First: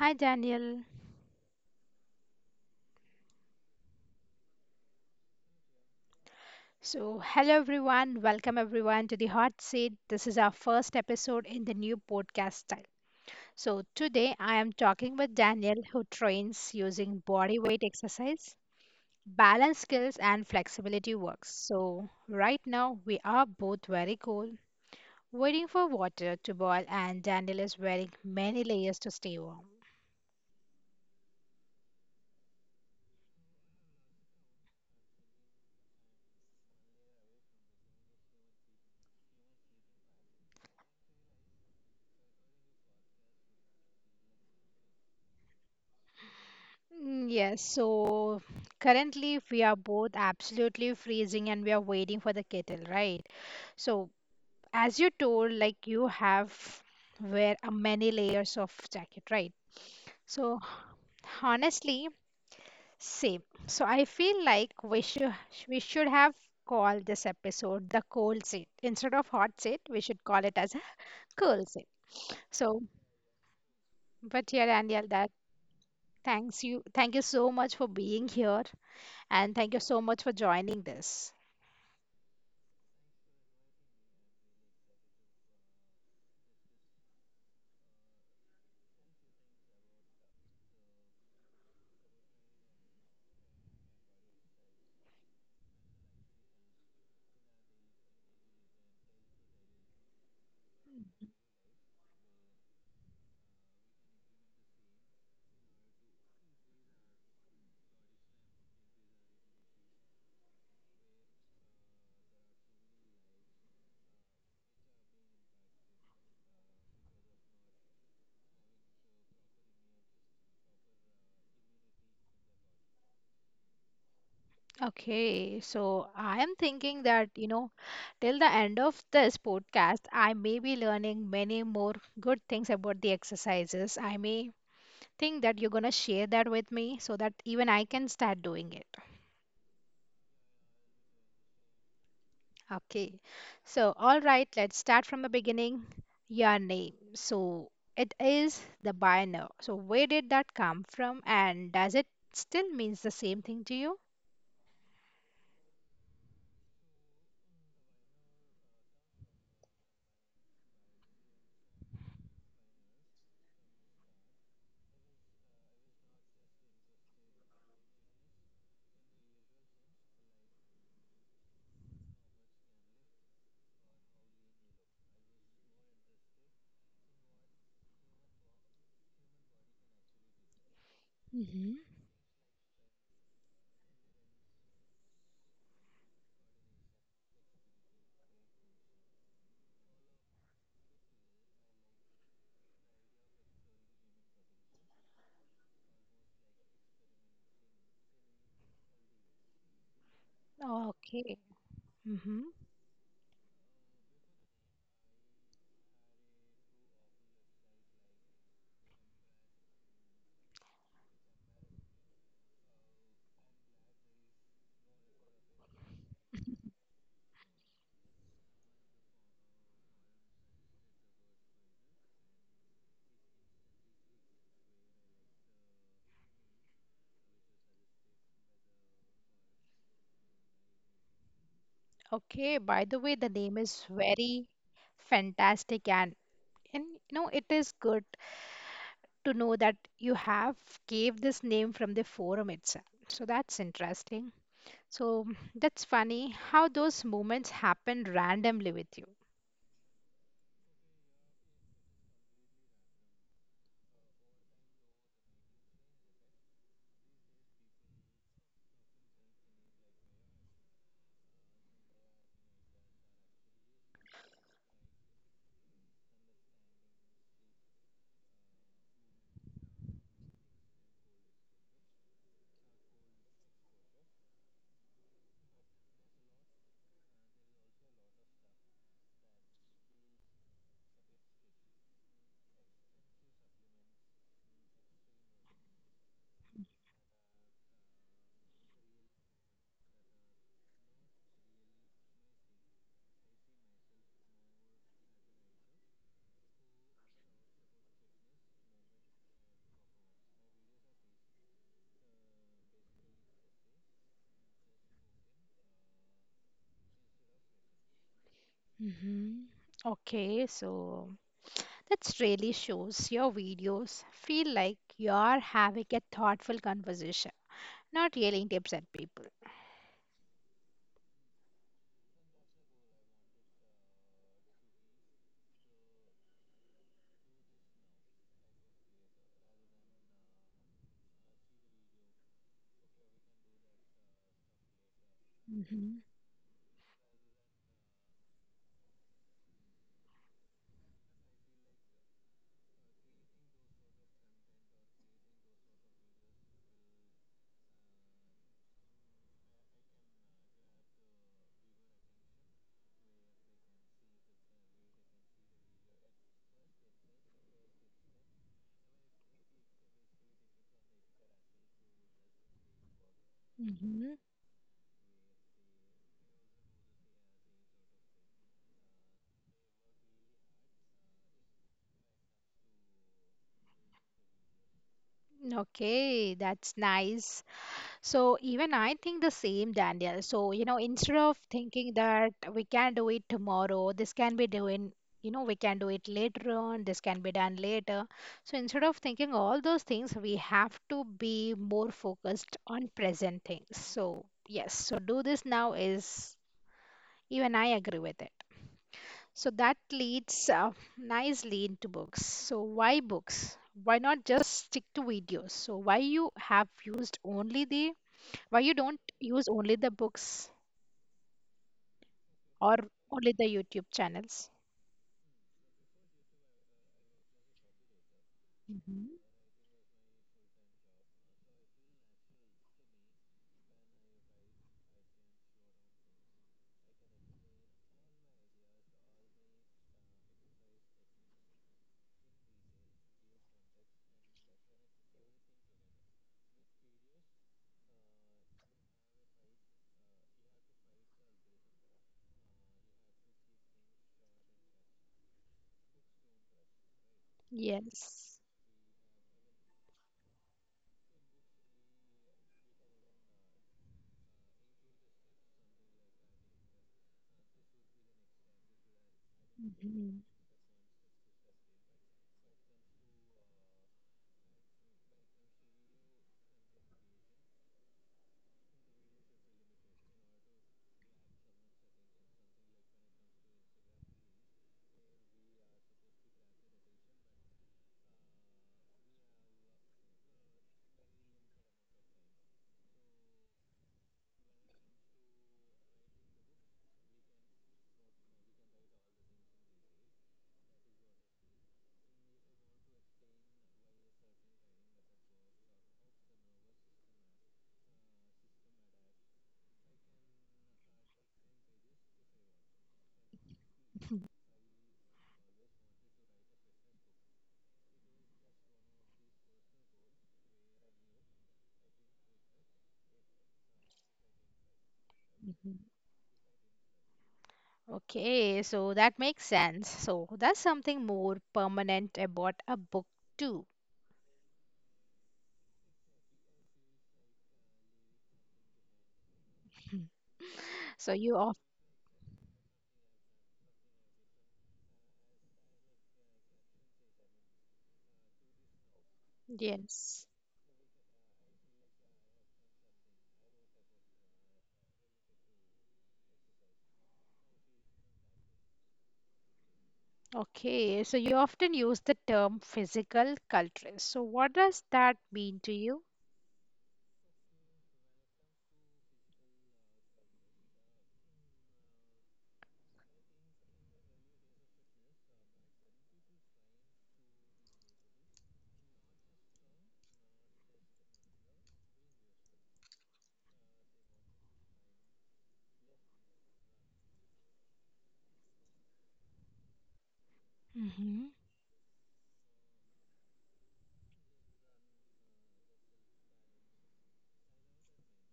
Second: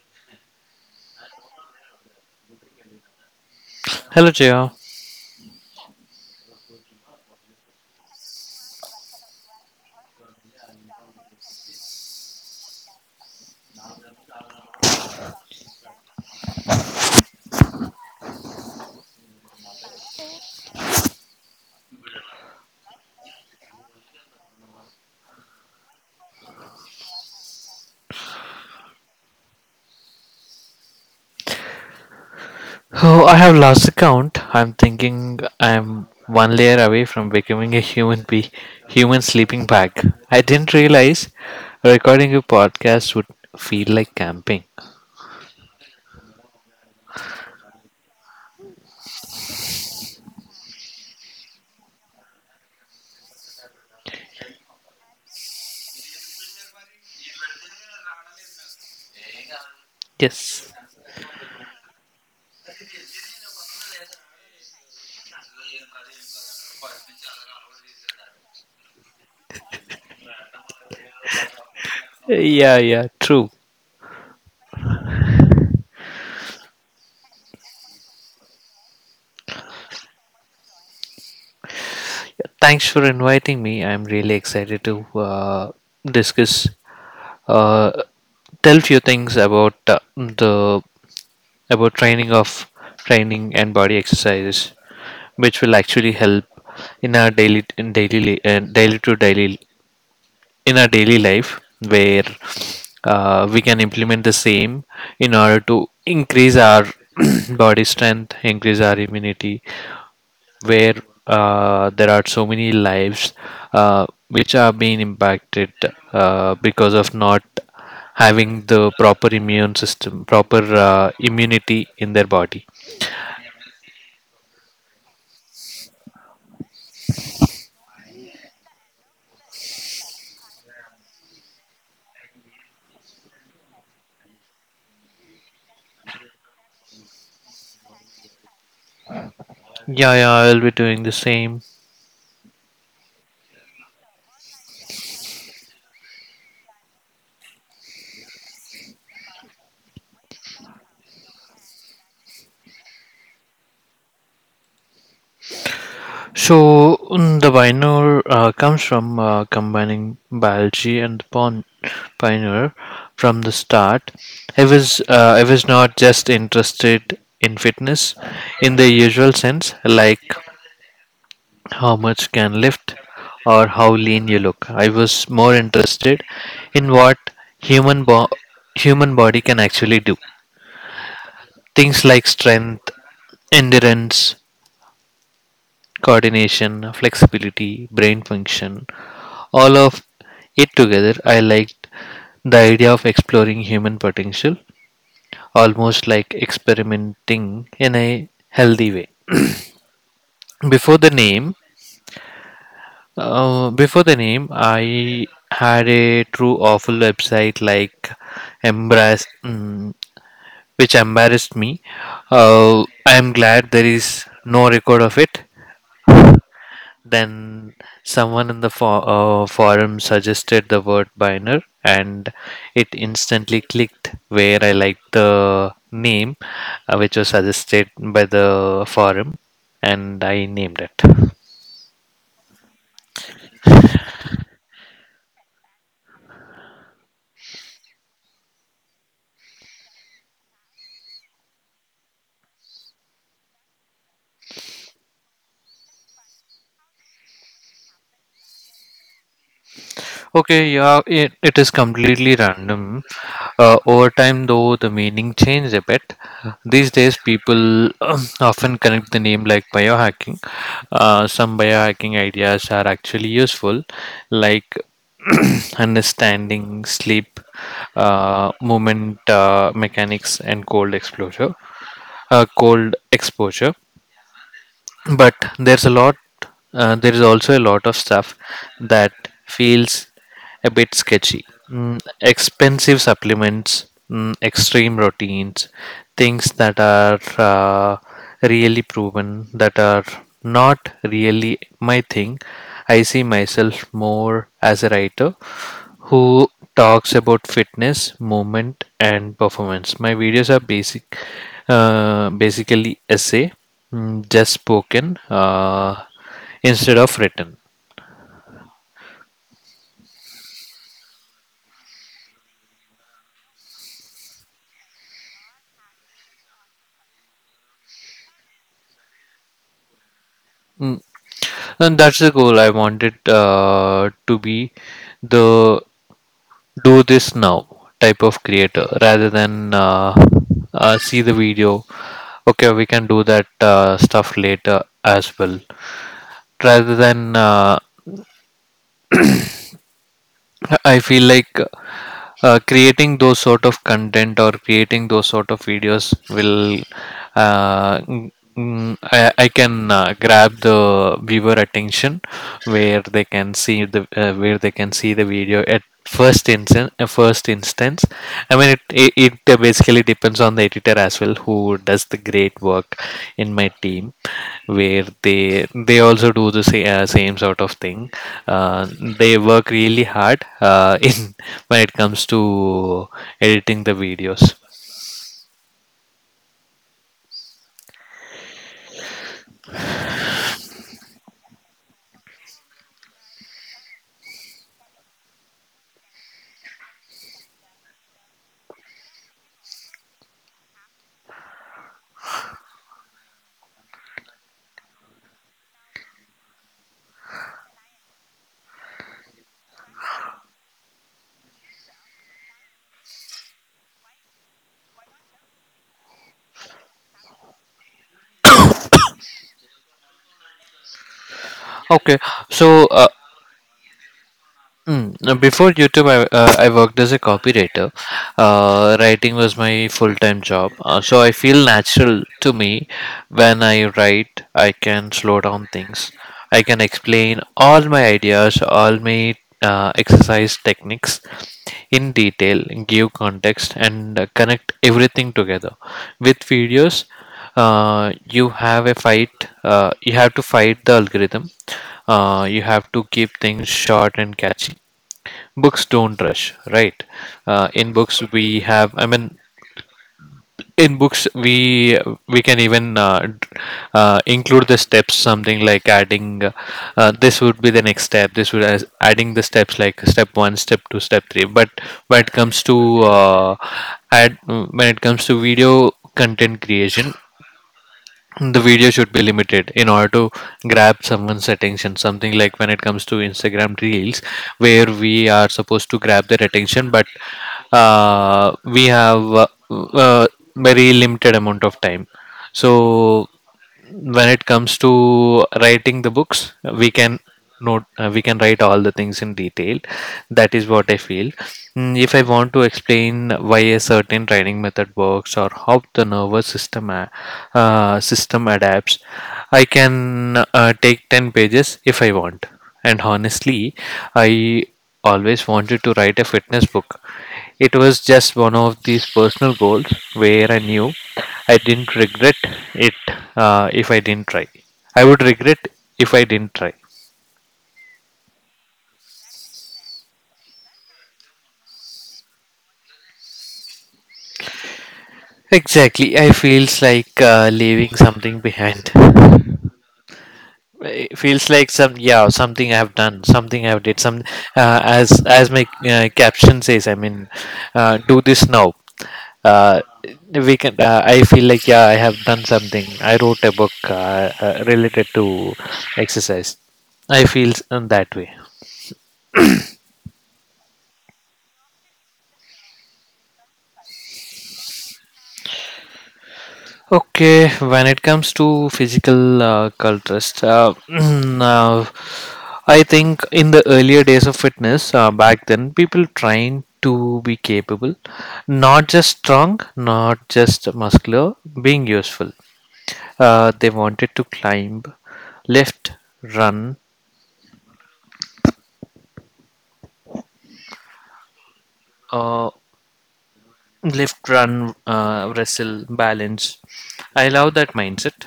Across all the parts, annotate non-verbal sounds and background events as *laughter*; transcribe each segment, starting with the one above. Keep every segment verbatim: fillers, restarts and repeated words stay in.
Hi, Daniel. Hello, J R. So, hello everyone. Welcome everyone to the Hot Seat. This is our first episode in the new podcast style. So, today I am talking with Daniel, who trains using body weight exercise, balance skills, and flexibility works. So, right now we are both very cold, waiting for water to boil, and Daniel is wearing many layers to stay warm. Oh, I have lost the count. I'm thinking I'm one layer away from becoming a human be human sleeping bag. I didn't realize recording a podcast would feel like camping. Mm, yes, so currently we are both absolutely freezing and we are waiting for the kettle, right? So as you told, like you have wear a many layers of jacket, right? So Yes. honestly, same. So I feel like we should we should have called this episode the cold seat instead of hot seat. We should call it as a cool seat. So, Yeah, yeah, true. but yeah, Daniel, that thanks you. Thank you so much for being here, and thank you so much for joining this. Thanks for inviting me. I'm really excited to uh, discuss, uh, tell few things about uh, the about training of training and body exercises, which will actually help in our daily in daily li- uh, daily to daily in our daily life where uh, we can implement the same in order to increase our *clears throat* body strength, increase our immunity, where uh, there are so many lives uh, which are being impacted uh, because of not having the proper immune system, proper uh, immunity in their body. Okay, so I am thinking that, you know, till the end of this podcast, I may be learning many more good things about the exercises. I may think that you're going to share that with me so that even I can start doing it. Yeah, yeah, I will be doing the same. Okay, so all right, let's start from the beginning. Your name. So it is the binary. So where did that come from and does it still means the same thing to you? So mm, the Vinor uh, comes from uh, combining biology and the pon- pioneer from the start. I was uh, I was not just interested in fitness in the usual sense, like how much can lift or how lean you look. I was more interested in what human bo- human body can actually do. Mm-hmm. Things like strength, endurance, coordination, flexibility, brain function, all of it together, I liked the idea of exploring human potential, almost like experimenting in a healthy way. Before the Okay. name, Mm-hmm. Uh, before the name, I had a true awful website like embarrassed, mm, which embarrassed me. Uh, I am glad there is no record of it. Then someone in the for, uh, forum suggested the word Biner, and it instantly clicked where I liked the name, uh, which was suggested by the forum, and I named it. Okay, by the way, the name is very fantastic and and you know it is good to know that you have gave this name from the forum itself. So that's interesting. So that's funny how those moments happen randomly with you. Okay, yeah, it, it is completely random. Uh, over time, though, the meaning changed a bit. These days, people *clears throat* often connect the name like biohacking. Uh, some biohacking ideas are actually useful, like *clears throat* understanding sleep, uh, movement uh, mechanics, and cold exposure. Uh, cold exposure but there's a lot uh, There is also a lot of stuff that feels a bit sketchy, mm, expensive supplements, mm, extreme routines, things that are uh, really proven, that are not really my thing. I see myself more as a writer who talks about fitness, movement and performance. My videos are basic uh, basically essay, Mm, just spoken, uh, instead of written. Hmm. Okay, so that's really shows your videos feel like you're having a thoughtful conversation, not yelling tips at people. Mm, And that's the goal. I wanted uh, to be the do this now type of creator rather than uh, uh, see the video. Okay, we can do that uh, stuff later as well. Hmm. Rather than uh, I feel like uh, creating those sort of content or creating those sort of videos will uh, mm, mm, I, I can uh, grab the viewer attention where they can see the uh, where they can see the video at first instance uh, first instance. I mean, it, it it basically depends on the editor as well, who does the great work in my Hmm. team, where they they also do the same, uh, same sort of thing. uh, they work really hard uh, *laughs* in when it comes to editing the videos. Okay, that's nice. So even I think the same, Daniel. So, you know, instead of thinking that we can do it tomorrow, this can be doing, you know, we can do it later on, this can be done later. So instead of thinking all those things, we have to be more focused on present things. So yes, so do this now is even I agree with it. So that leads uh, nicely into books. So why books? Why not just stick to videos? So why you have used only the why you don't use only the books okay or so uh, only the YouTube channels? Mm. Now, before YouTube, I, uh, I worked as a copywriter. Uh, hmm. Writing was my full time job. Uh, so I feel natural to me. When I write, I can slow down things. I can explain all my ideas, all my uh, exercise techniques in detail, give context, and uh, connect everything together. With videos, uh, you have a fight uh, you have to fight the algorithm. Uh, you have to keep things short and catchy. Books don't rush, right? uh, in books Yes. we have i mean in books, we we can even uh, d- uh, include the steps, something like adding uh, uh, this would be the next step. This would as adding the steps like Hmm. step one, step two, step three. But when it comes to uh, add when it comes to video content creation, the video should be limited in order to grab someone's attention, something like when it comes to Instagram reels, where we are supposed to grab their attention, but uh, we have uh, uh, very limited amount of time. So when it comes to writing the books, we can note uh, we can write all the things in detail. That is what I feel. Mm, if I want to explain why a certain training method works or how the nervous system a- uh, system adapts, I can uh, take ten pages if I want. And honestly, I always wanted to write a fitness book. It was just one of these personal goals where I knew I didn't regret it uh, if I didn't try. I would regret Hmm. if I didn't try. Okay, so that makes sense. So that's something more permanent about a book too. Exactly. I feels like uh, leaving something behind. *laughs* So It you feels of like some yeah something I have done something I have did some uh, as as my uh, caption says. I mean uh, do this now. Uh, yes. we can uh, I feel like, yeah, I have done something. I wrote a book uh, uh, related to exercise. I feel in that way. Okay, so you often use the term physical culture. So what does that mean to you? Okay, when it comes to physical uh, culturist, uh, *clears throat* I think in the earlier days of fitness, uh, back then, people trying to be capable, not just strong, not just muscular, being useful. Uh, they wanted to climb, lift, run, Mm-hmm. uh, lift, run, uh, wrestle, balance. I love that mindset.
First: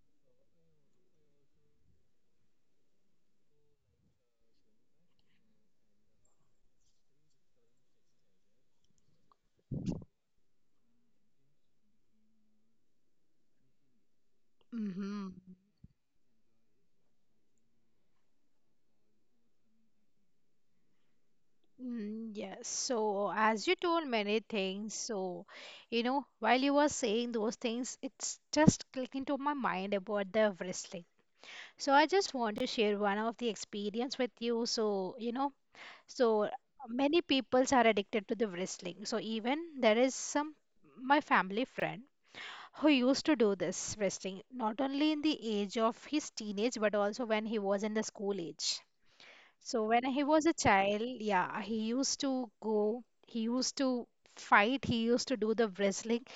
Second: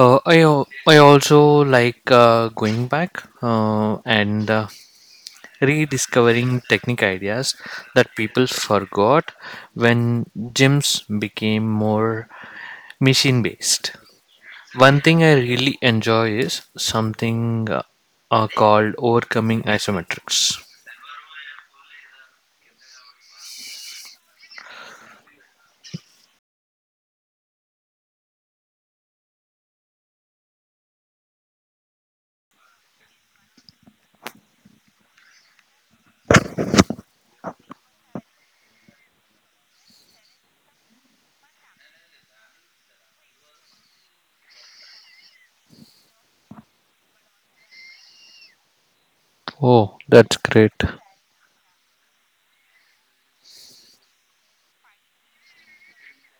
Uh, I al- I also like uh, going back uh, and uh, rediscovering technique ideas that people forgot when gyms became more machine based. One thing I Mm-hmm. really enjoy is something uh, uh, called overcoming isometrics. Mm, yes, so as you told many things, so you know, while you were saying those things, it's just clicking to my mind about the wrestling. So I just want to share one of the experience with you. So, you know, so many peoples are addicted to the wrestling. So even there is some my family friend who used to do this wrestling, not only in the age of his teenage, but also when he was in the school age. So Oh, when he that's was a great. child, yeah, he used to go, he used to fight, he used to do the wrestling,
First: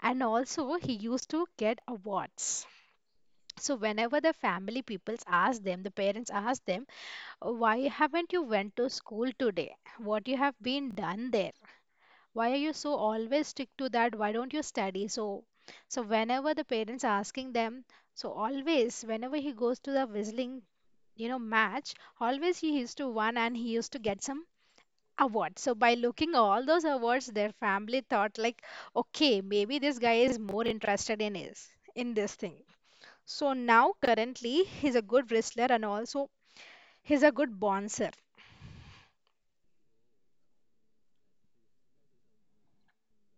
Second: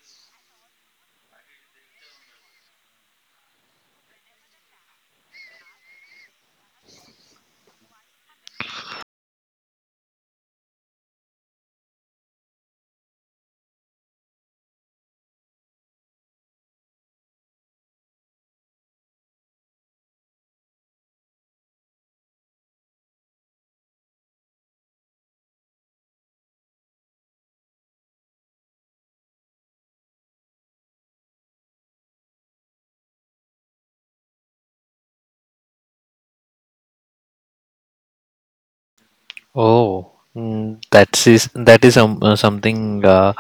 and also he used to get awards. So whenever the family peoples ask them, the parents ask them, why haven't you went to school today? What you have been done there? Why are you so always stick to that? Why don't you study? So, so whenever the parents asking them, so always whenever he goes to the wrestling, you know, match, always he used to win and he used to get some award. So by looking all those awards, their family thought like, okay, maybe this guy is more interested in his in this thing. So now currently he's a good wrestler and also he's a good bouncer. Oh, mm, that is that is um, uh, something uh,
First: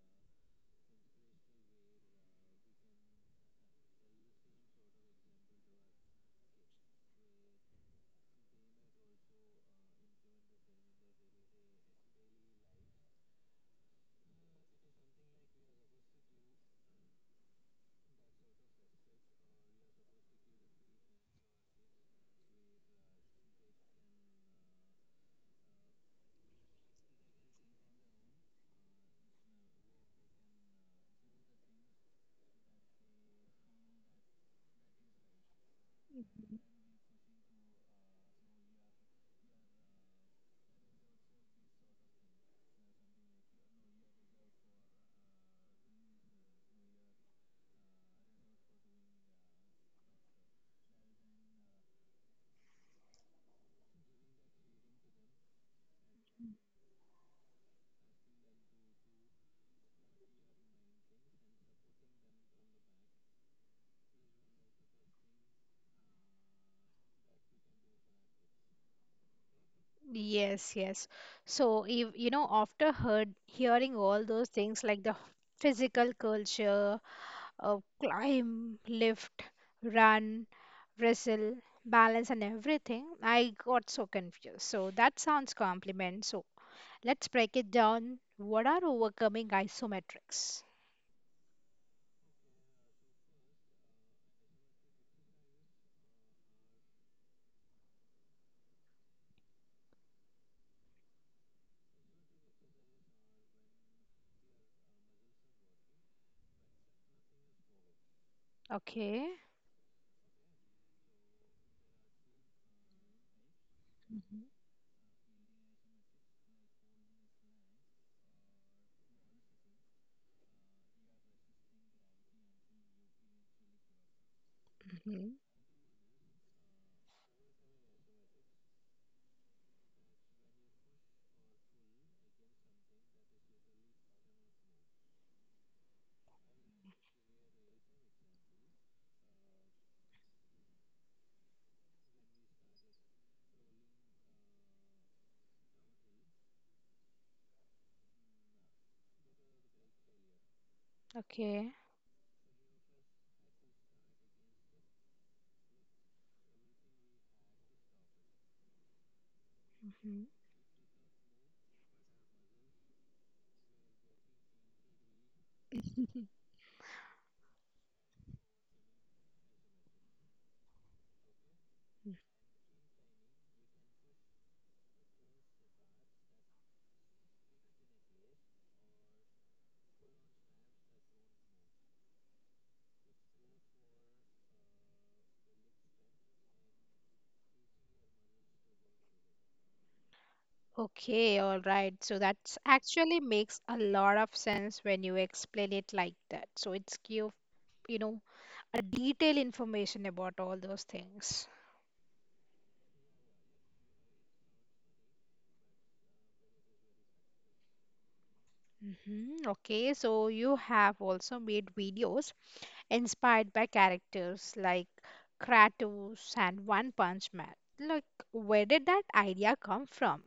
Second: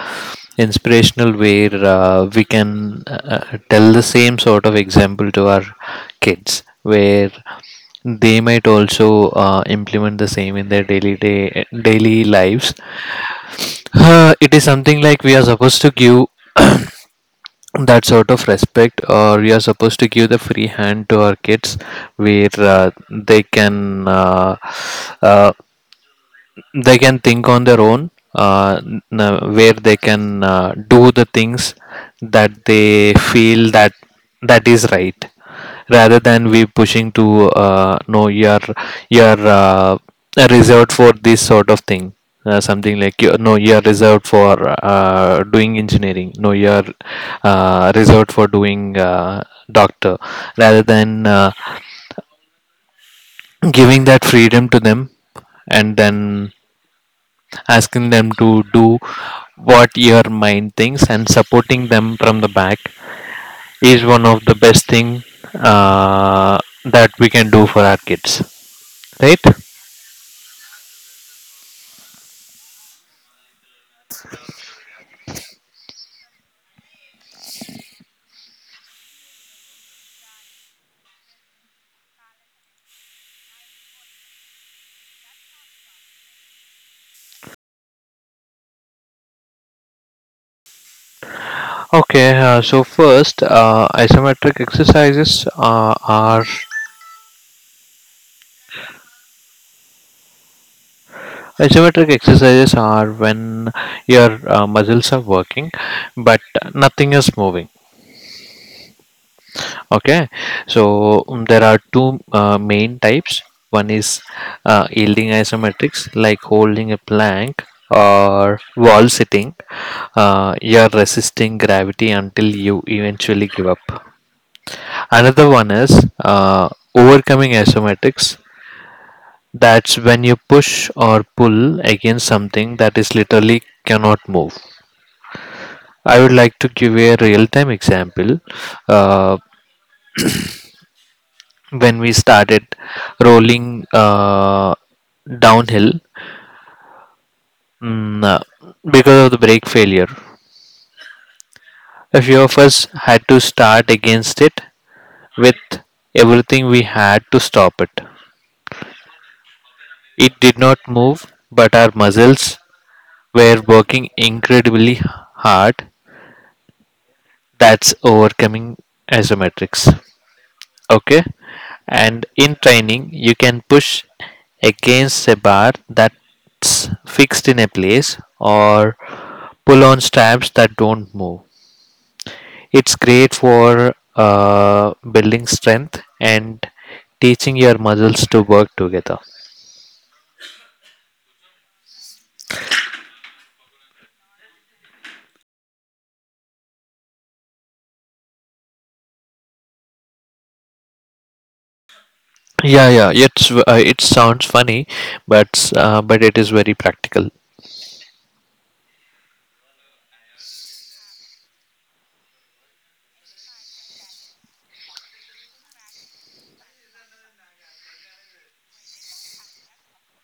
inspirational, where uh, we can uh, uh, tell the same sort of example to our kids, where they might also uh, implement the same in their daily day daily lives. Uh, it is something like we are supposed to give *coughs* *clears throat* that sort of respect, or we are supposed to give the free hand to our kids, where uh, they can. Uh, uh, they can think on their own uh, n- uh, where they can uh, do the things that they feel that that is right, rather than we pushing to uh, no you're you're uh, reserved for this sort of thing, uh, something like, you, no, you're reserved for uh, doing engineering, no, you're uh, reserved for doing uh, doctor, rather than uh, *clears throat* giving that freedom to them and then asking them to do what your mind thinks and supporting them from the back is one of the best thing uh, that we can do for our kids, right? Yes, yes. So if you know after heard hearing all those things like the physical culture, uh, climb, lift, run, wrestle, balance and everything, I got so confused. So that sounds compliment. So let's break it down. What are overcoming isometrics? Okay, uh, so first uh, isometric exercises uh, are isometric exercises are when your uh, muscles are working but nothing is moving. Okay. Okay, so um, there are two uh, main types. One is Mm-hmm. uh, yielding isometrics, like holding a plank or wall sitting. Uh, you're resisting gravity until you eventually give up. Another one is uh, overcoming isometrics. That's when you push or pull against something that is literally cannot move. I would like to give a real time example. Uh, when we started rolling uh, downhill mm, uh, because of the brake failure. Okay. A few of us had to start against it with everything we had to stop it. Mm-hmm. It did not move, but our muscles were working incredibly hard. That's overcoming isometrics. Okay, and in training you can push against a bar that's fixed in a place or pull on straps that don't move. It's great for uh, building strength and teaching your muscles to work together. Okay, all right. So that's actually makes a lot of sense when you explain it like that. So it's give, you know, a detailed information about all those things. Yeah, yeah, it's uh, it sounds funny, but uh, but it is very practical. Hmm. Okay, so you have also made videos inspired by characters like Kratos and One Punch Man. Like, where did that idea come from?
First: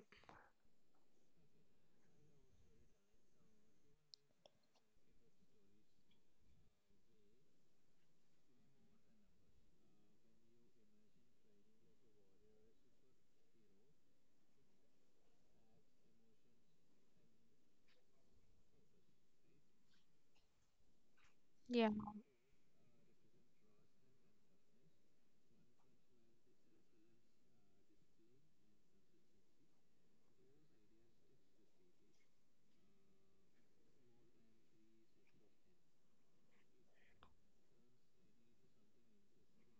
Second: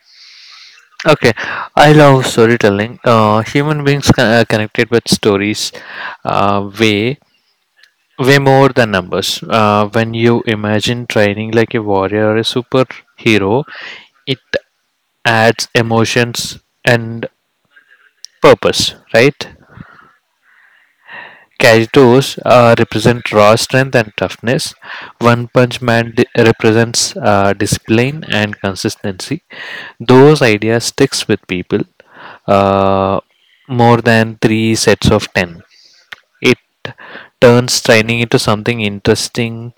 Okay, I love storytelling. uh, human beings con- uh, connected with stories uh, way way more than numbers. Uh, when you imagine training like a warrior or a superhero, it adds emotions and purpose, right? Yeah. Kaitos uh, represent raw strength and toughness. One Punch Man di- represents uh, discipline and consistency. Those ideas sticks with people uh, more than three sets of ten. It turns training into something interesting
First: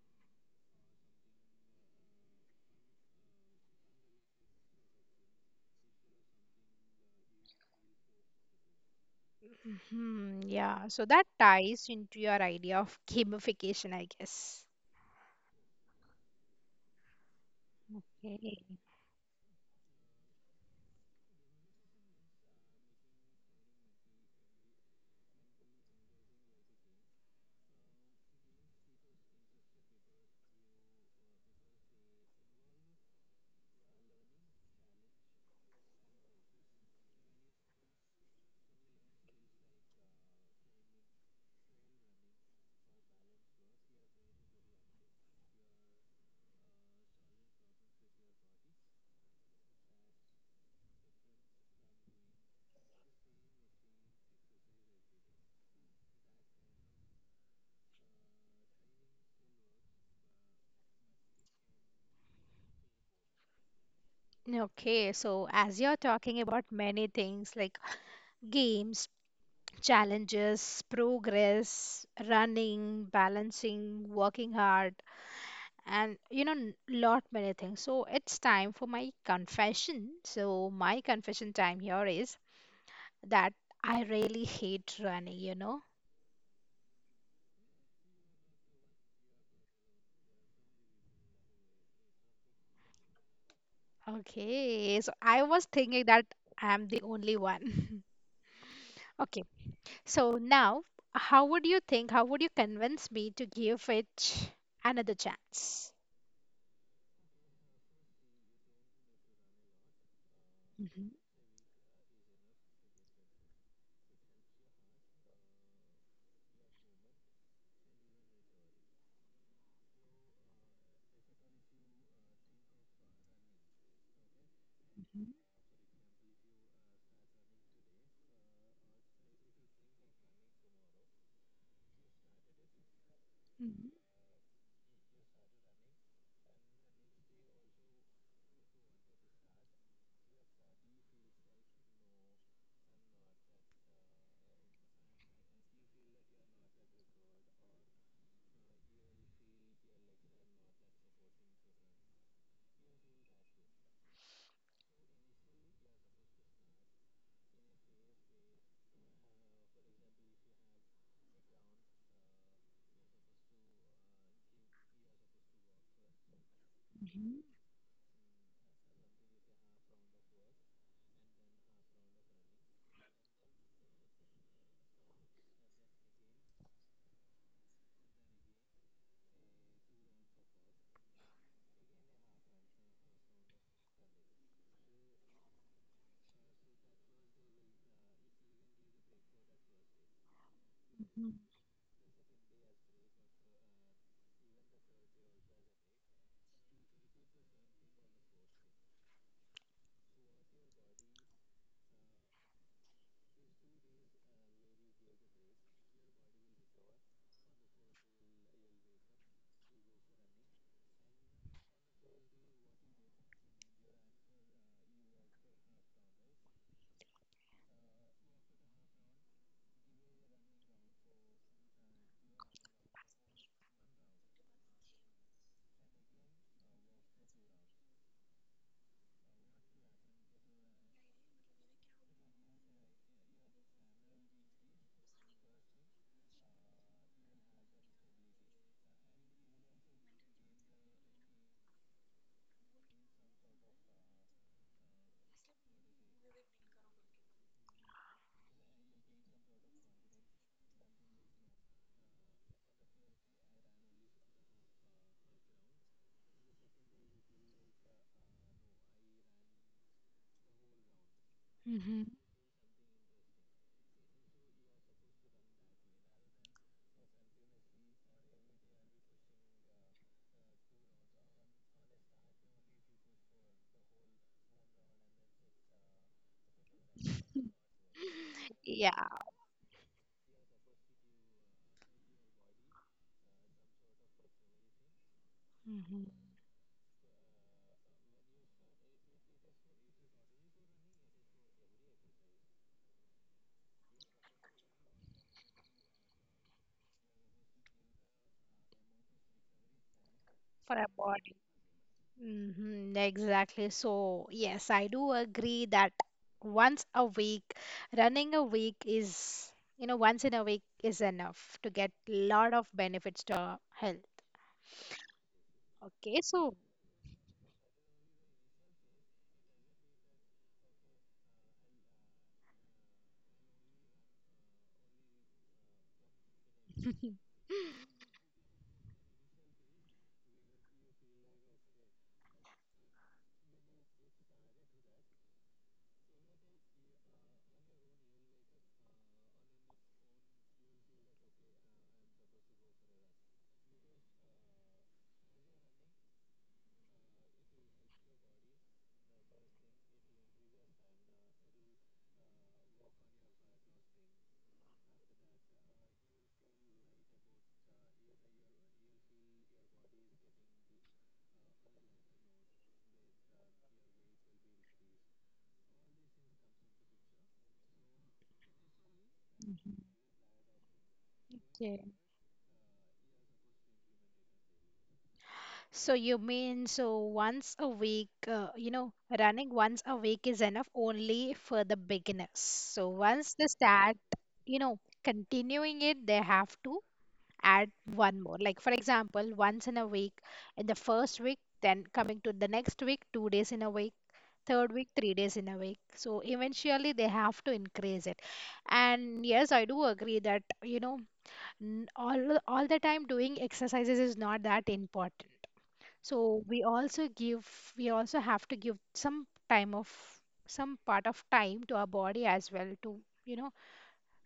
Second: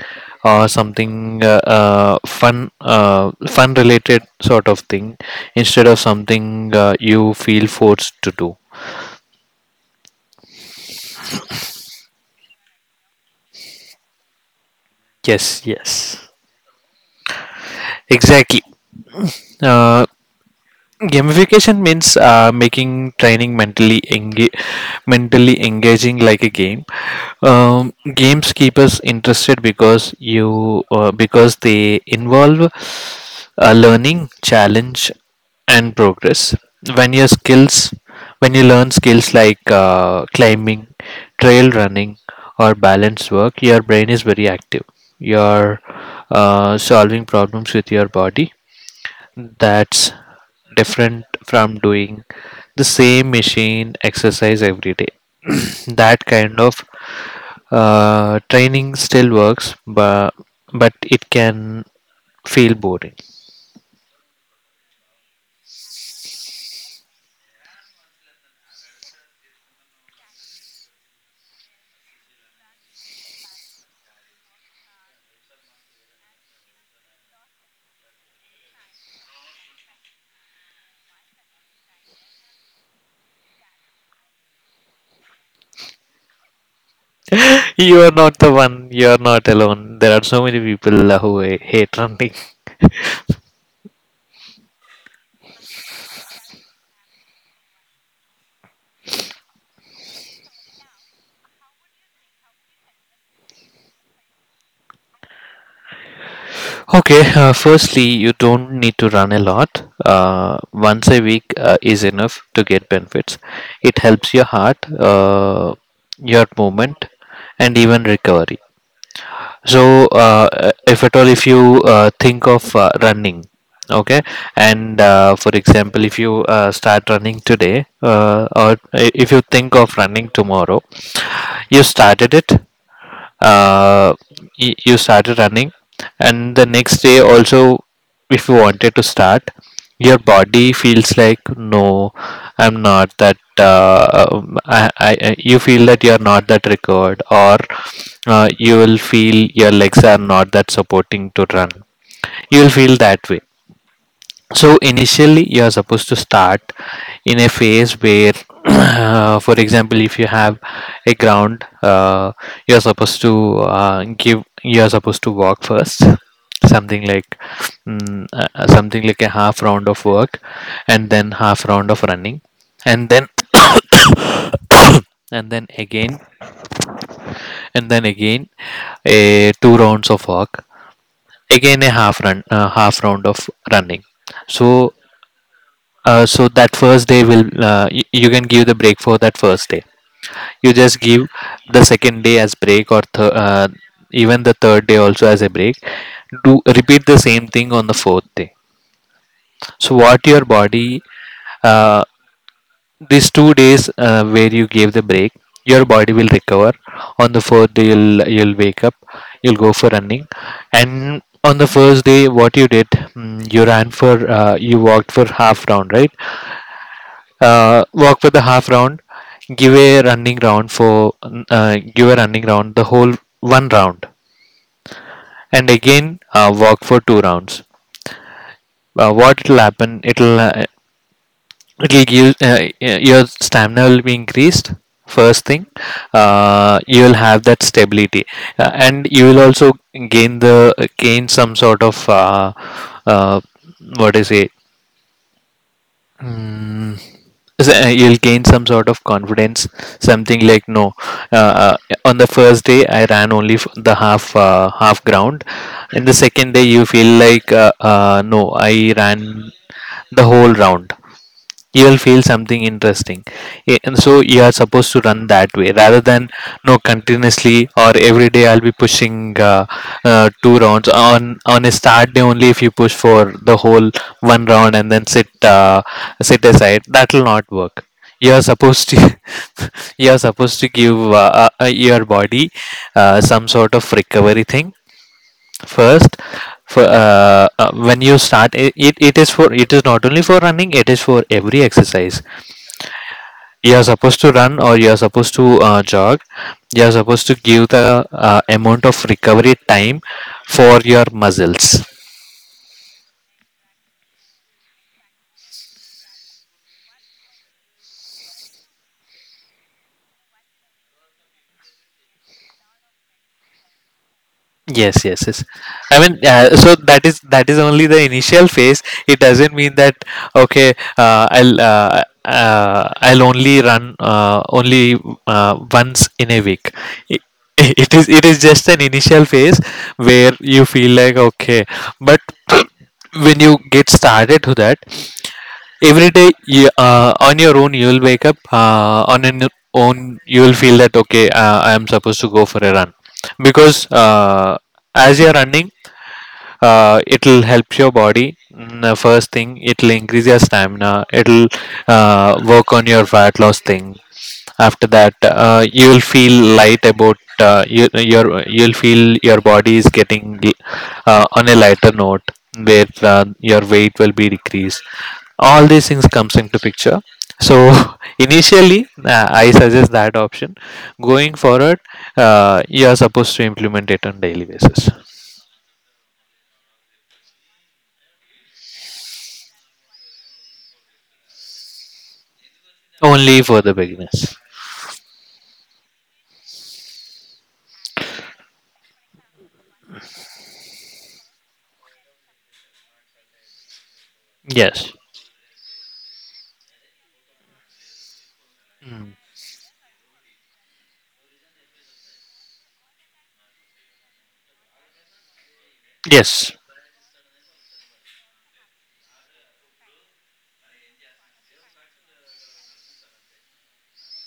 or something uh, uh, fun uh, fun related sort of thing, instead of something uh, you feel forced to do. Hmm. Yeah. So that ties into your idea of gamification, I guess. Yes, yes, exactly. Okay. uh, Gamification means uh, making training mentally enga- mentally engaging like a game. Um, games keep us interested because you uh, because they involve uh, learning, challenge and progress. when your skills when you learn skills like uh, climbing, trail running or balance work, your brain is very active. You're uh, solving problems with your body. That's different from doing the same machine exercise every day. That kind of uh, training still works, but but it can feel boring. Okay, so as you're talking about many things like games, challenges, progress, running, balancing, working hard, and you know, n- lot many things. So it's time for my confession. So my confession time here is that I really hate running, you know. *laughs* You are not the one. You are not alone. There are so many people who hate running. Okay, so I was thinking that I'm the only one. *laughs* Okay, so now how would you think, how would you convince me to give it another chance? Okay, uh, firstly, you don't need to run a lot. Uh, Mm-hmm, Once a week uh, is enough to get benefits. It helps your heart, uh, your movement, and even recovery. So uh, if at all, if you uh, think of uh, running, okay. And uh, for example, if you uh, start running today, uh, or if you think of running tomorrow, you started it. mm-hmm, uh, y- you started running, and the next day also, if you wanted to start, your body feels like, no, I'm not that uh, um, I, I I- you feel that you're not that recovered, or uh, you will feel your legs are not that supporting to run. You'll feel that way. So initially, you are supposed to start in a phase where *clears throat* uh, for example, if you have a ground, uh, you are supposed to uh, give you are supposed to walk first, something like mm, uh, uh, something like a half round of work, and then half round of running, and then *clears throat* and then again, and then again, a two rounds of walk, again a half run, uh, half round of running. So Uh, so that first day will, uh, y- you can give the break for that first day. You just give hmm, the second day as break, or th- uh, even the third day also as a break. Do repeat the same thing on the fourth day. So what your body, uh, these two days uh, where you gave the break, your body will recover. On the fourth day, you'll you'll wake up, you'll go for running. And on the first day, what you did, mm, you ran for, uh, you walked for half round, right? Uh, walk for the half round, give a running round for, uh, give a running round the whole one round, and again, uh, walk for two rounds. Uh, what it'll happen, it'll, uh, it'll give, uh, your stamina will be increased, first thing. Uh, you will have that stability, uh, and you will also gain the gain some sort of, uh, uh, what is it. Mm. So, uh, you'll gain some sort of confidence, something like no. Uh, uh, on the first day, I ran only f- the half, uh, half ground. In the second day, you feel like, uh, uh, no, I ran the whole round. You will hmm. feel something interesting. Eh, and so you are supposed to run that way, rather than no continuously or every day I'll be pushing uh, uh, two rounds on on a start day. Only if you push for the whole one round and then sit, uh, sit aside, that will not work. You are supposed Yeah. to *laughs* you are supposed to give, uh, uh, uh, your body uh, some sort of recovery thing Hmm. first. For, uh, uh, when you start it, it it is for it is not only for running, it is for every exercise. You are supposed to run, or you are supposed to uh, jog. You are supposed to give the uh, amount of recovery time For for our your body. muscles. Hmm. Exactly. So, yes, I do agree that once a week, running a week is, you know, once in a week is enough to get lot of benefits to our health. Yes, yes, yes. I mean, Okay, so uh, so that is that is only the initial phase. It doesn't mean that, okay, uh, I'll, uh, uh, I'll only run uh, only uh, once in a week. *laughs* It, *laughs* it is it is just an initial phase where you feel like, okay, but *clears throat* when you get started to that, every day you, uh, on your own you will wake up, uh, on your own you will feel that, okay, uh, I am supposed to go for a run, because, uh, as you are running, uh, it'll help your body. Mm, uh, first thing, it'll increase your stamina, it'll, uh, work on your fat loss thing. After that, uh, you will feel light about, uh, you, your, you'll feel your body is getting, uh, on a lighter note, where uh, your weight will be decreased. All these things comes into picture. So *laughs* initially, uh, I mm-hmm. suggest that option. Going forward, uh, you are supposed to implement it on daily basis. So you mean so once a week, uh, you know, running once a week is enough only for the beginners. So once Only they for the start, beginners. you know, continuing it, they have to add one more. Like for example, once in a week in the first week, then coming to the next week, two days in a week, third week, Yes. three days in a week. So eventually they have to increase it. And yes, I do agree that, you know, n- all all the time doing exercises is not that important so Yes. we also give, we also have to give some time of, some part of time to our body as well to, you know,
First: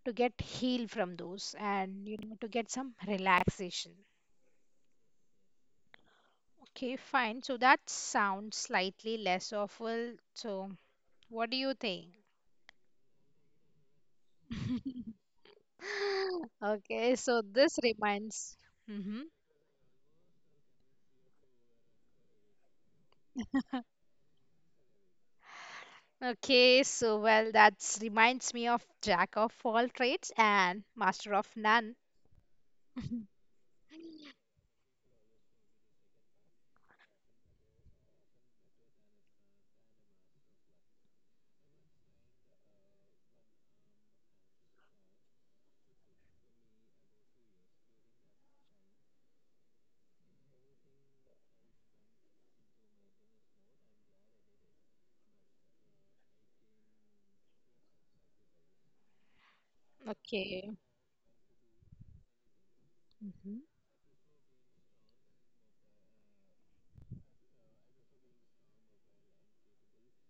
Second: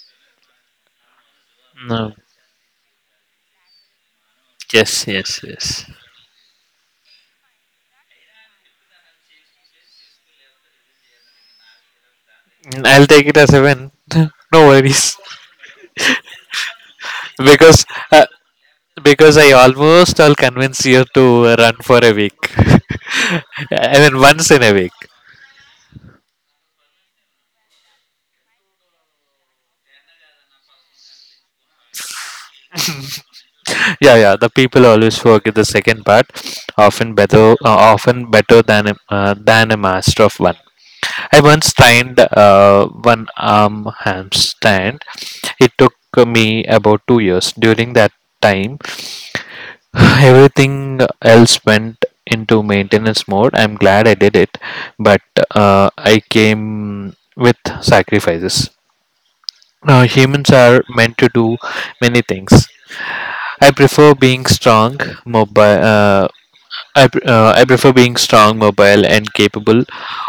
to get healed from those and, No. you know, to get some relaxation. Yes, yes, yes. Okay, fine. So that sounds slightly less awful. So what do you think? Mm, I'll take it as a win. *laughs* No worries. *laughs* *laughs* Okay, so this Because, uh, reminds. Hmm. because I almost, I'll convince you to run for a week. *laughs* I mean, once in a week. Okay, so well, that reminds me of jack of all trades and master of none. *laughs* Yeah, yeah. The people always forget the second part. Often better, uh, often better than a- uh, than a master of one. I once tried uh, one arm handstand. It took me about two years. During that time, *sighs* everything else went into maintenance mode. I'm glad I did it, but uh, I came with sacrifices. Now, humans Okay. are meant to do many things. Mhm. I prefer being strong, mobile, uh, I, pr- uh, I prefer being strong, mobile, and capable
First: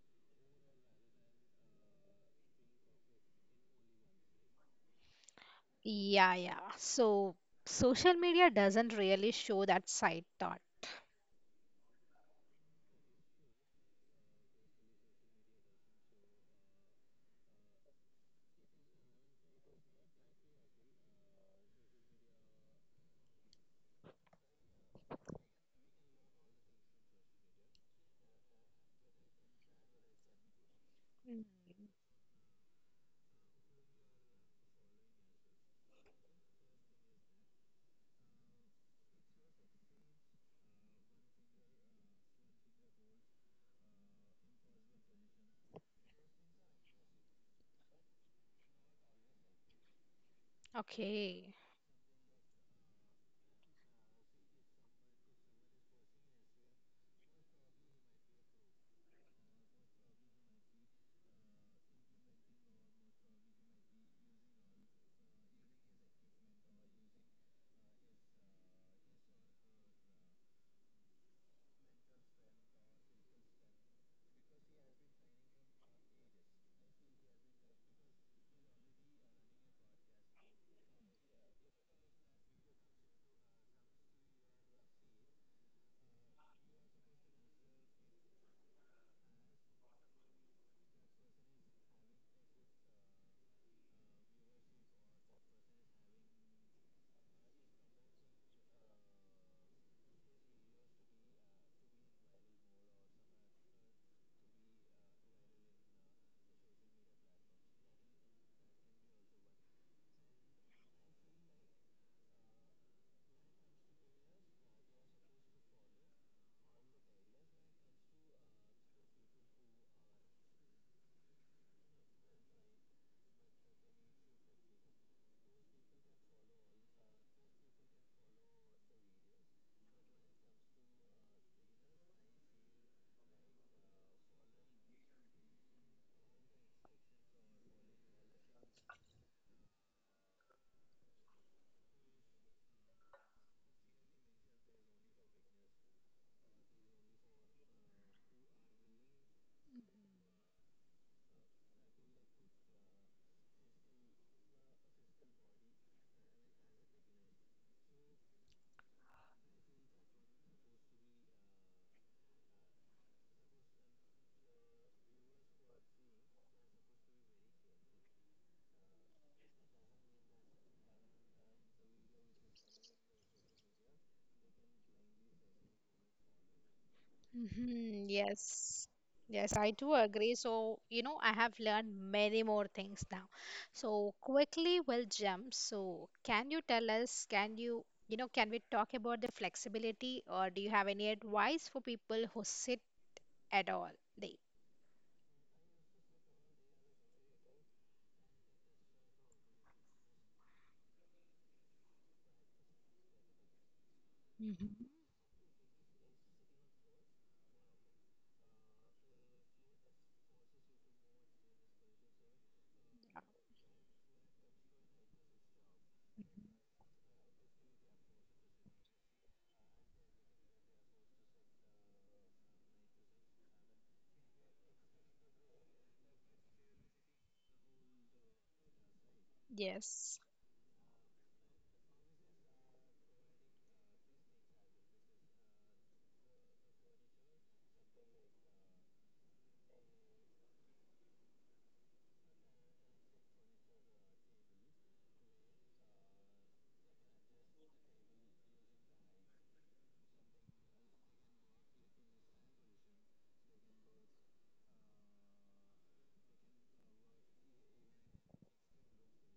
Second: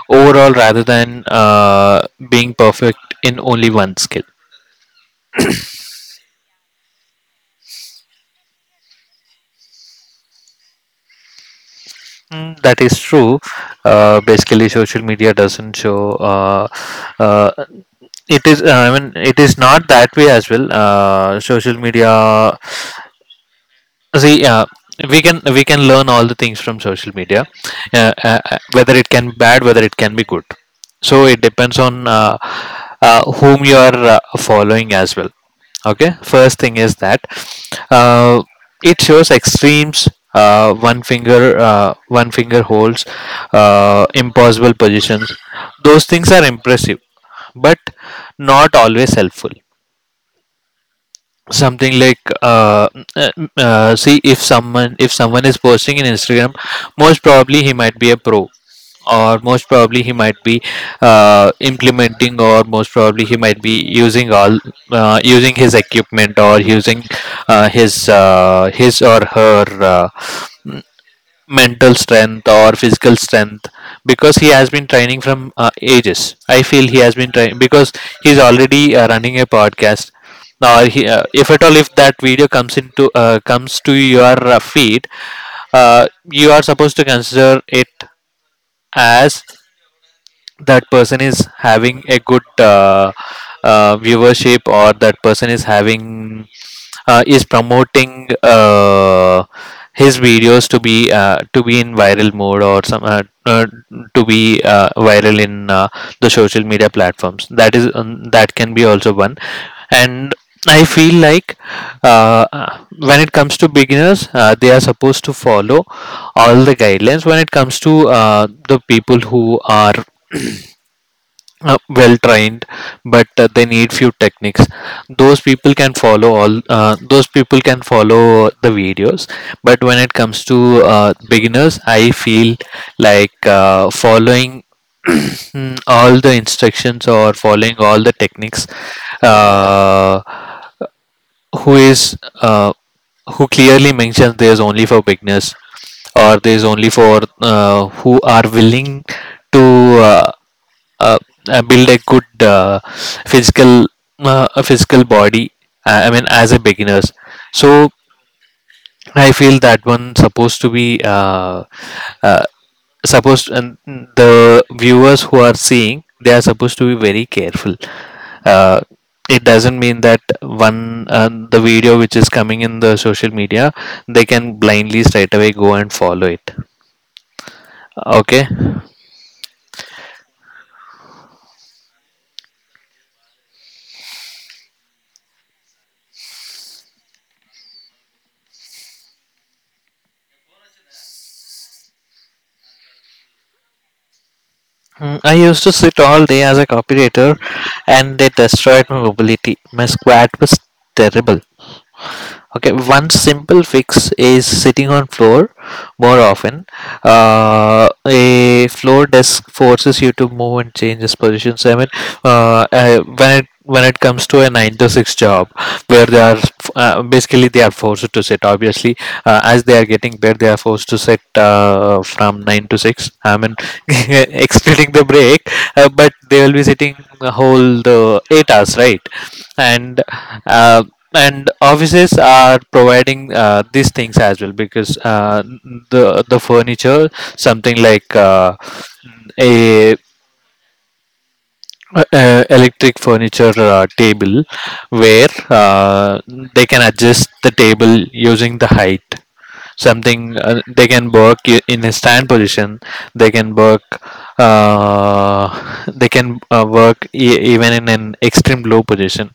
overall, rather than uh, being perfect in only one skill. Yeah, yeah. So social media doesn't really show that side thought. Mm, that is true. Uh, basically, social media doesn't show. Uh, uh, it is. Uh, I mean, it is not that way as well. Uh, social media, see, uh, we can we can learn all the things from social media, uh, uh, uh, whether it can be bad, whether it can be good. So it Mm, depends on, uh, uh, whom you are uh, following as well. Okay, first thing is that uh, it shows extremes. Uh, one finger, uh, one finger holds, uh, impossible positions. Those things are impressive, but not always helpful, okay. something like, uh, uh, uh, see, if someone, if someone is posting in Instagram, most probably he might be a pro, or most probably he might be uh, implementing, or most probably he might be using all uh, using his equipment, or using, uh, his uh, his or her, uh, mental strength or physical strength, because he has been training from uh, ages. I feel he has been training, because he's already uh, running a podcast. Now he, uh, if at all, if that video comes into, uh, comes to your uh, feed, uh, you are supposed to consider it as, that person is having a good, uh, uh, viewership, or that person is having, uh, is promoting uh, his videos to be, uh, to be in viral mode, or some, uh, uh, to be uh, viral in uh, the social media platforms. That is um, that can be also one. And I feel like, uh, when it comes to beginners, uh, they are supposed to follow all the guidelines. When it comes to uh, the people who are uh, well trained, but uh, they need few techniques, those people can follow all, uh, those people can follow the videos. But when it comes to uh, beginners, I feel like uh, following *clears throat* all the instructions, or following all the techniques uh, who is, uh, who clearly mentions there's only for beginners, or there's only for uh, who are willing to, uh, uh, uh, build a good, uh, physical, uh, a physical body, uh, I mean, as a beginners. So I feel that one supposed to be, uh, uh, supposed, and the viewers who are seeing, they are supposed to be very careful. uh, it doesn't mean that one, uh, the video which is coming in the social media, they can blindly straight away go and follow it. Hmm. Okay. Yes. Yes, I do agree. So, you know, I have learned many more things now. So, quickly we'll jump. So, can you tell us, can you, you know, can we talk about the flexibility or do you have any advice for people who sit at all day? Mm, I used to sit all day as a copywriter, and they destroyed my mobility. My squat was terrible. Okay, one simple fix is Hmm. sitting on floor more often. Uh, a floor desk forces you to move and change its positions. I mean, uh, uh, when it when it comes to a nine to six job, where they are, uh, basically they are forced to sit. Obviously, uh, as they are getting there, they are forced to sit uh, from nine to six. I mean, *laughs* excluding the break, uh, but they will be sitting the whole the eight hours, right? And, Yes. uh, and offices are providing uh, these things as well, because uh, the the furniture something like, uh, a, uh, uh, electric furniture uh, table, where uh, they can adjust the table using the height, something, uh, they can work i- in a stand position, they can work, uh, they can uh, work e- even in an extreme low position.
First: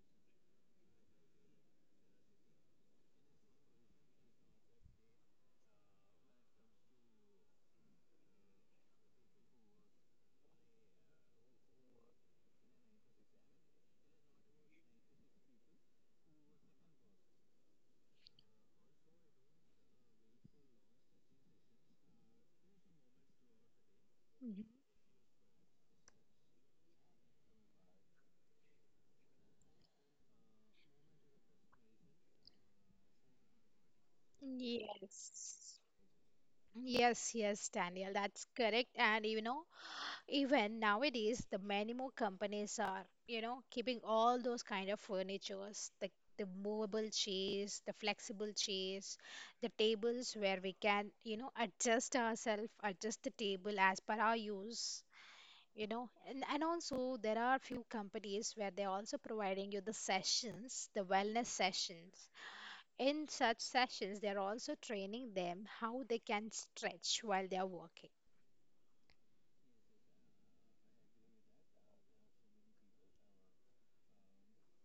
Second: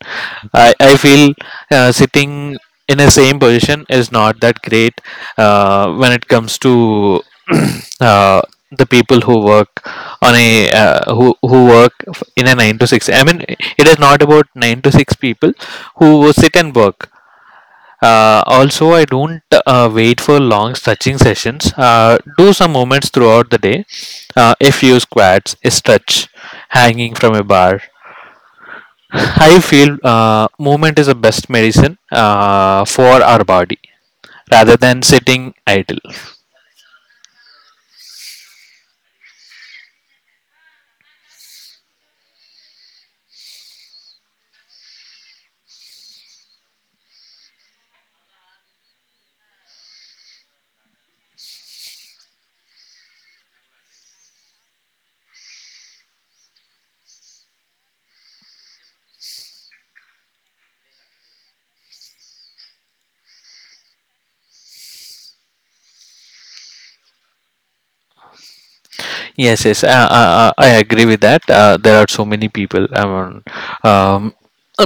i, I feel, uh, sitting in the same position is not that great, uh, when it comes to *clears throat* uh, the people who work on a, uh, who who work f- in a nine to six. I mean, it is not about nine to six people who sit and work. Uh, also, I don't uh, wait for long stretching sessions. Uh, do some movements throughout the day, uh, Hmm. a few squats, a stretch, hanging from a bar. *laughs* I feel, uh, movement is the best medicine uh, for our body, rather than sitting Yes. idle. Yes, yes, Daniel, that's correct. And you know, even nowadays, the many more companies are, you know, keeping all those kind of furnitures, the the movable chairs, the flexible chairs, the tables where we can, you know, adjust ourselves, adjust the table as per our use, you know. And and also there are few companies where they're also providing you the sessions, the wellness sessions in such sessions, they are also training them how they can stretch while they are working. Yes, yes, uh, uh, uh, I agree with that. Uh, there are so many people. I mean, um,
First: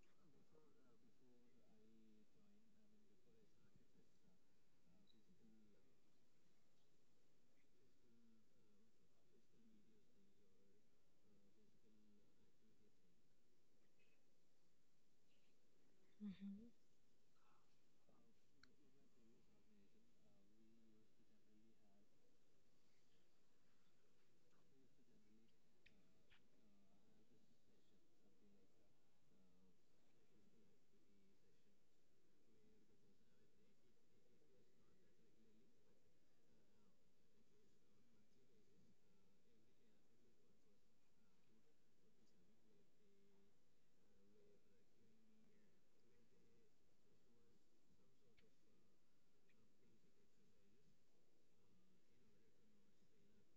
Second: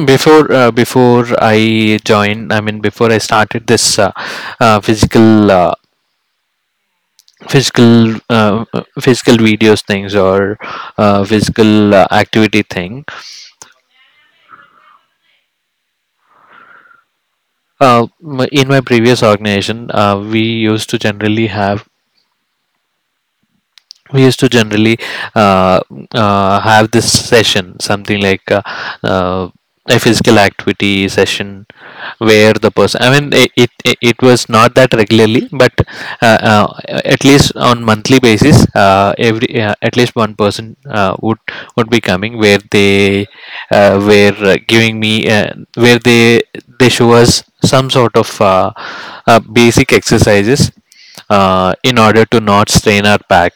before, uh, before I joined, I mean, before I started this, uh, uh, physical, uh, physical, uh, uh, physical videos things, or uh, physical uh, activity thing. Uh, m- in my previous organization, uh, we used to generally have we used to generally uh, uh, have this session, something like, uh, uh, a physical activity session, where the person, I mean it it, it was not that regularly, but, uh, uh, at least on monthly basis, uh, every, uh, at least one person uh, would would be coming, where they, uh, were uh, giving me, uh, where they they show us some sort of, uh, uh, basic exercises uh, in order to not strain our back.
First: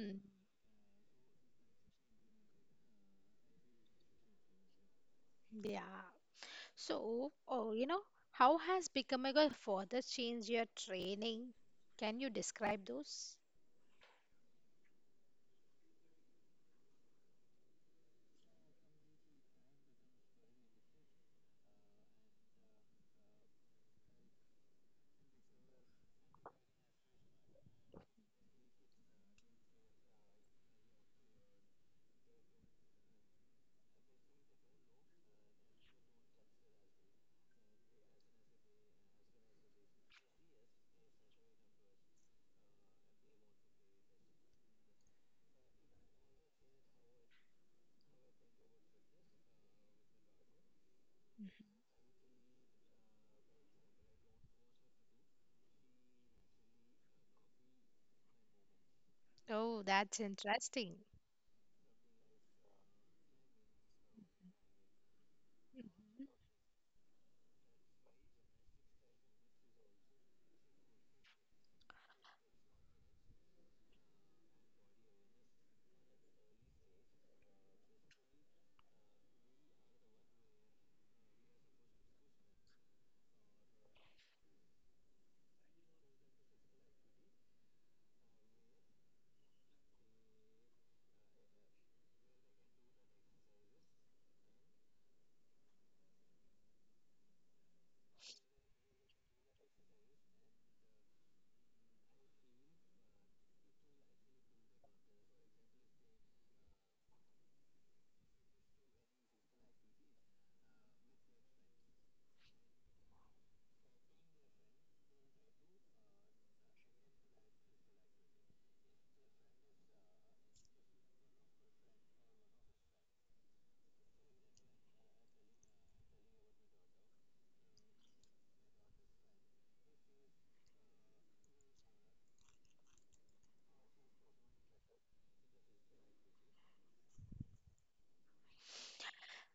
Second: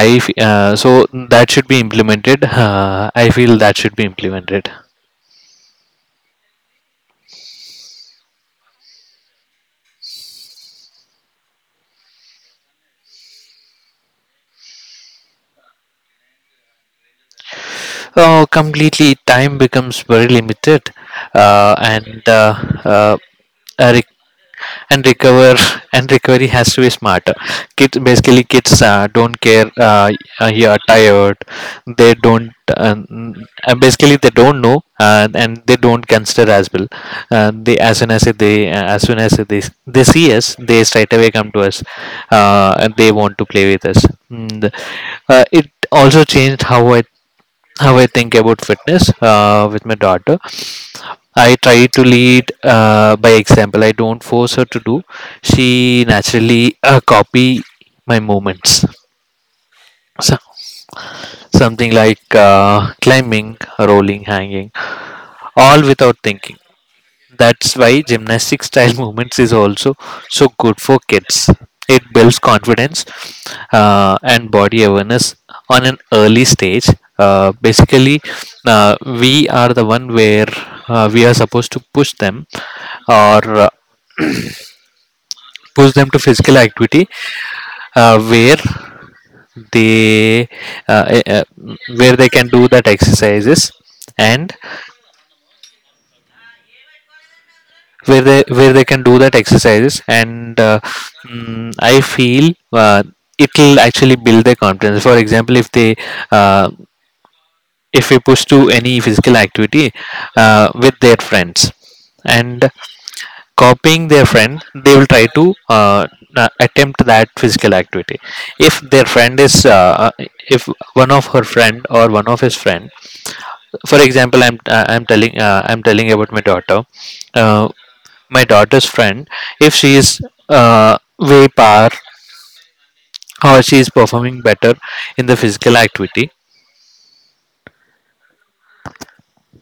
I f- uh, So that should be implemented. Uh, I feel that should be implemented. Yeah. So, oh, you know, how has Bikamaga further changed your training? Can you describe those? Oh, completely. Time becomes very limited, uh, and uh, uh, a re- and recover *laughs* and recovery has to be smarter. Kids, basically kids uh, don't care. Uh, uh, you are tired. They don't. Uh, mm, uh, basically, they don't know, uh, and they don't consider as well. Uh, they, as soon as they, uh, as soon as they they see us, they straight away come to us, uh, and they want to play with us. Mm, the- uh, it also changed how I how I think about fitness uh, with my daughter. Mhm. I try to lead uh, by example. I don't force her to do. She naturally uh, copy my movements. Oh, that's So, interesting. something like, uh, climbing, rolling, hanging, all without thinking. That's why gymnastic style *laughs* movements is also so good for kids. It builds confidence uh, and body awareness on an early stage. Uh, basically, uh, we are the one where, uh, we are supposed to push them, or, uh, *clears throat* push them to physical activity, uh, where they, uh, uh, where they can do that exercises, and where they where they can do that exercises. And, uh, mm, I feel uh, it'll actually build their confidence. For example, if they, uh, if we push to any physical activity uh, with their friends, and copying their friend, they will try to, uh, uh, attempt that physical activity. If their friend is, uh, uh, if one of her friend, or one of his friend, for example, i'm uh, i'm telling uh, I'm telling about my daughter, uh, my daughter's friend, if she is, uh, way par, or she is performing better in the physical activity.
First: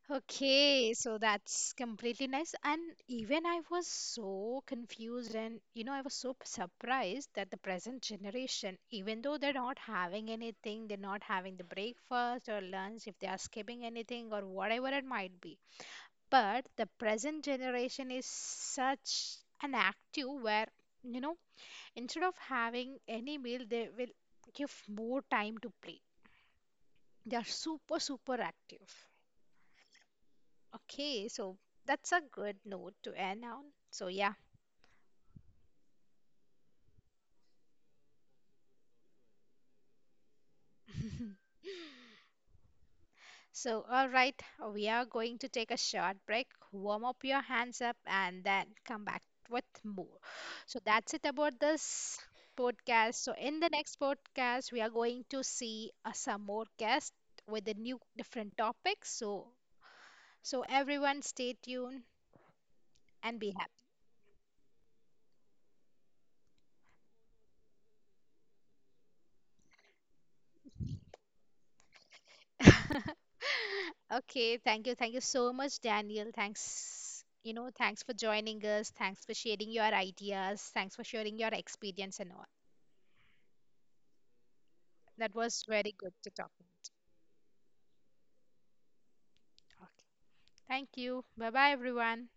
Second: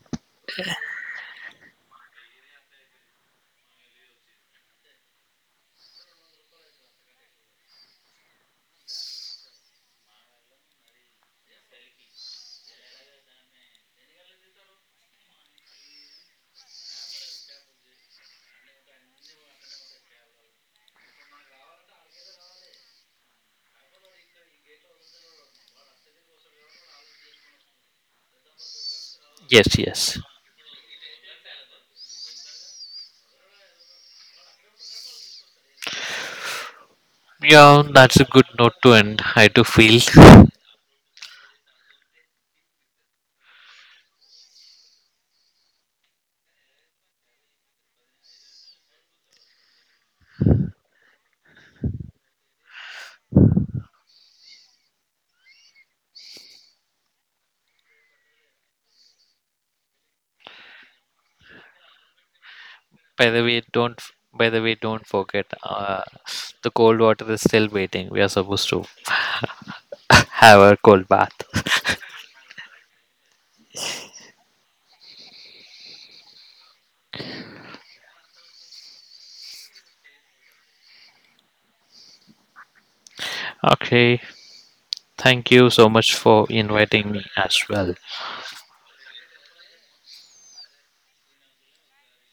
Okay, so that's completely nice. And even I was so confused and, you know, I was so p- surprised that the present generation, even though they're not having anything, they're not having the breakfast or lunch, if they are skipping anything or whatever it might be. But the present generation is such an active where, you know, instead of having any meal, they will give more time to play. They are super, super active. Yes, yes. Okay, so that's a good note to end on. So, yeah. Yeah, that's a good note to end. I do feel. *laughs* So, all right, we are going to take a short break, warm up your hands up, and then come back with more. So, that's it about this podcast. So, in the next podcast, we are going to see uh, some more guests with the new different topics. So, so everyone stay tuned By and the be way, happy. don't. By the way, don't forget. Uh, the cold water is still waiting. We are supposed to *laughs* have a cold bath. *laughs* Okay, thank you. Thank you so much, Daniel. Thanks. You know, thanks for joining us. Thanks for sharing your ideas. Thanks for sharing your experience and all. *laughs* Okay. That Thank was you very so good much to for talk about. inviting me as well. Okay. Thank you. Bye bye, everyone.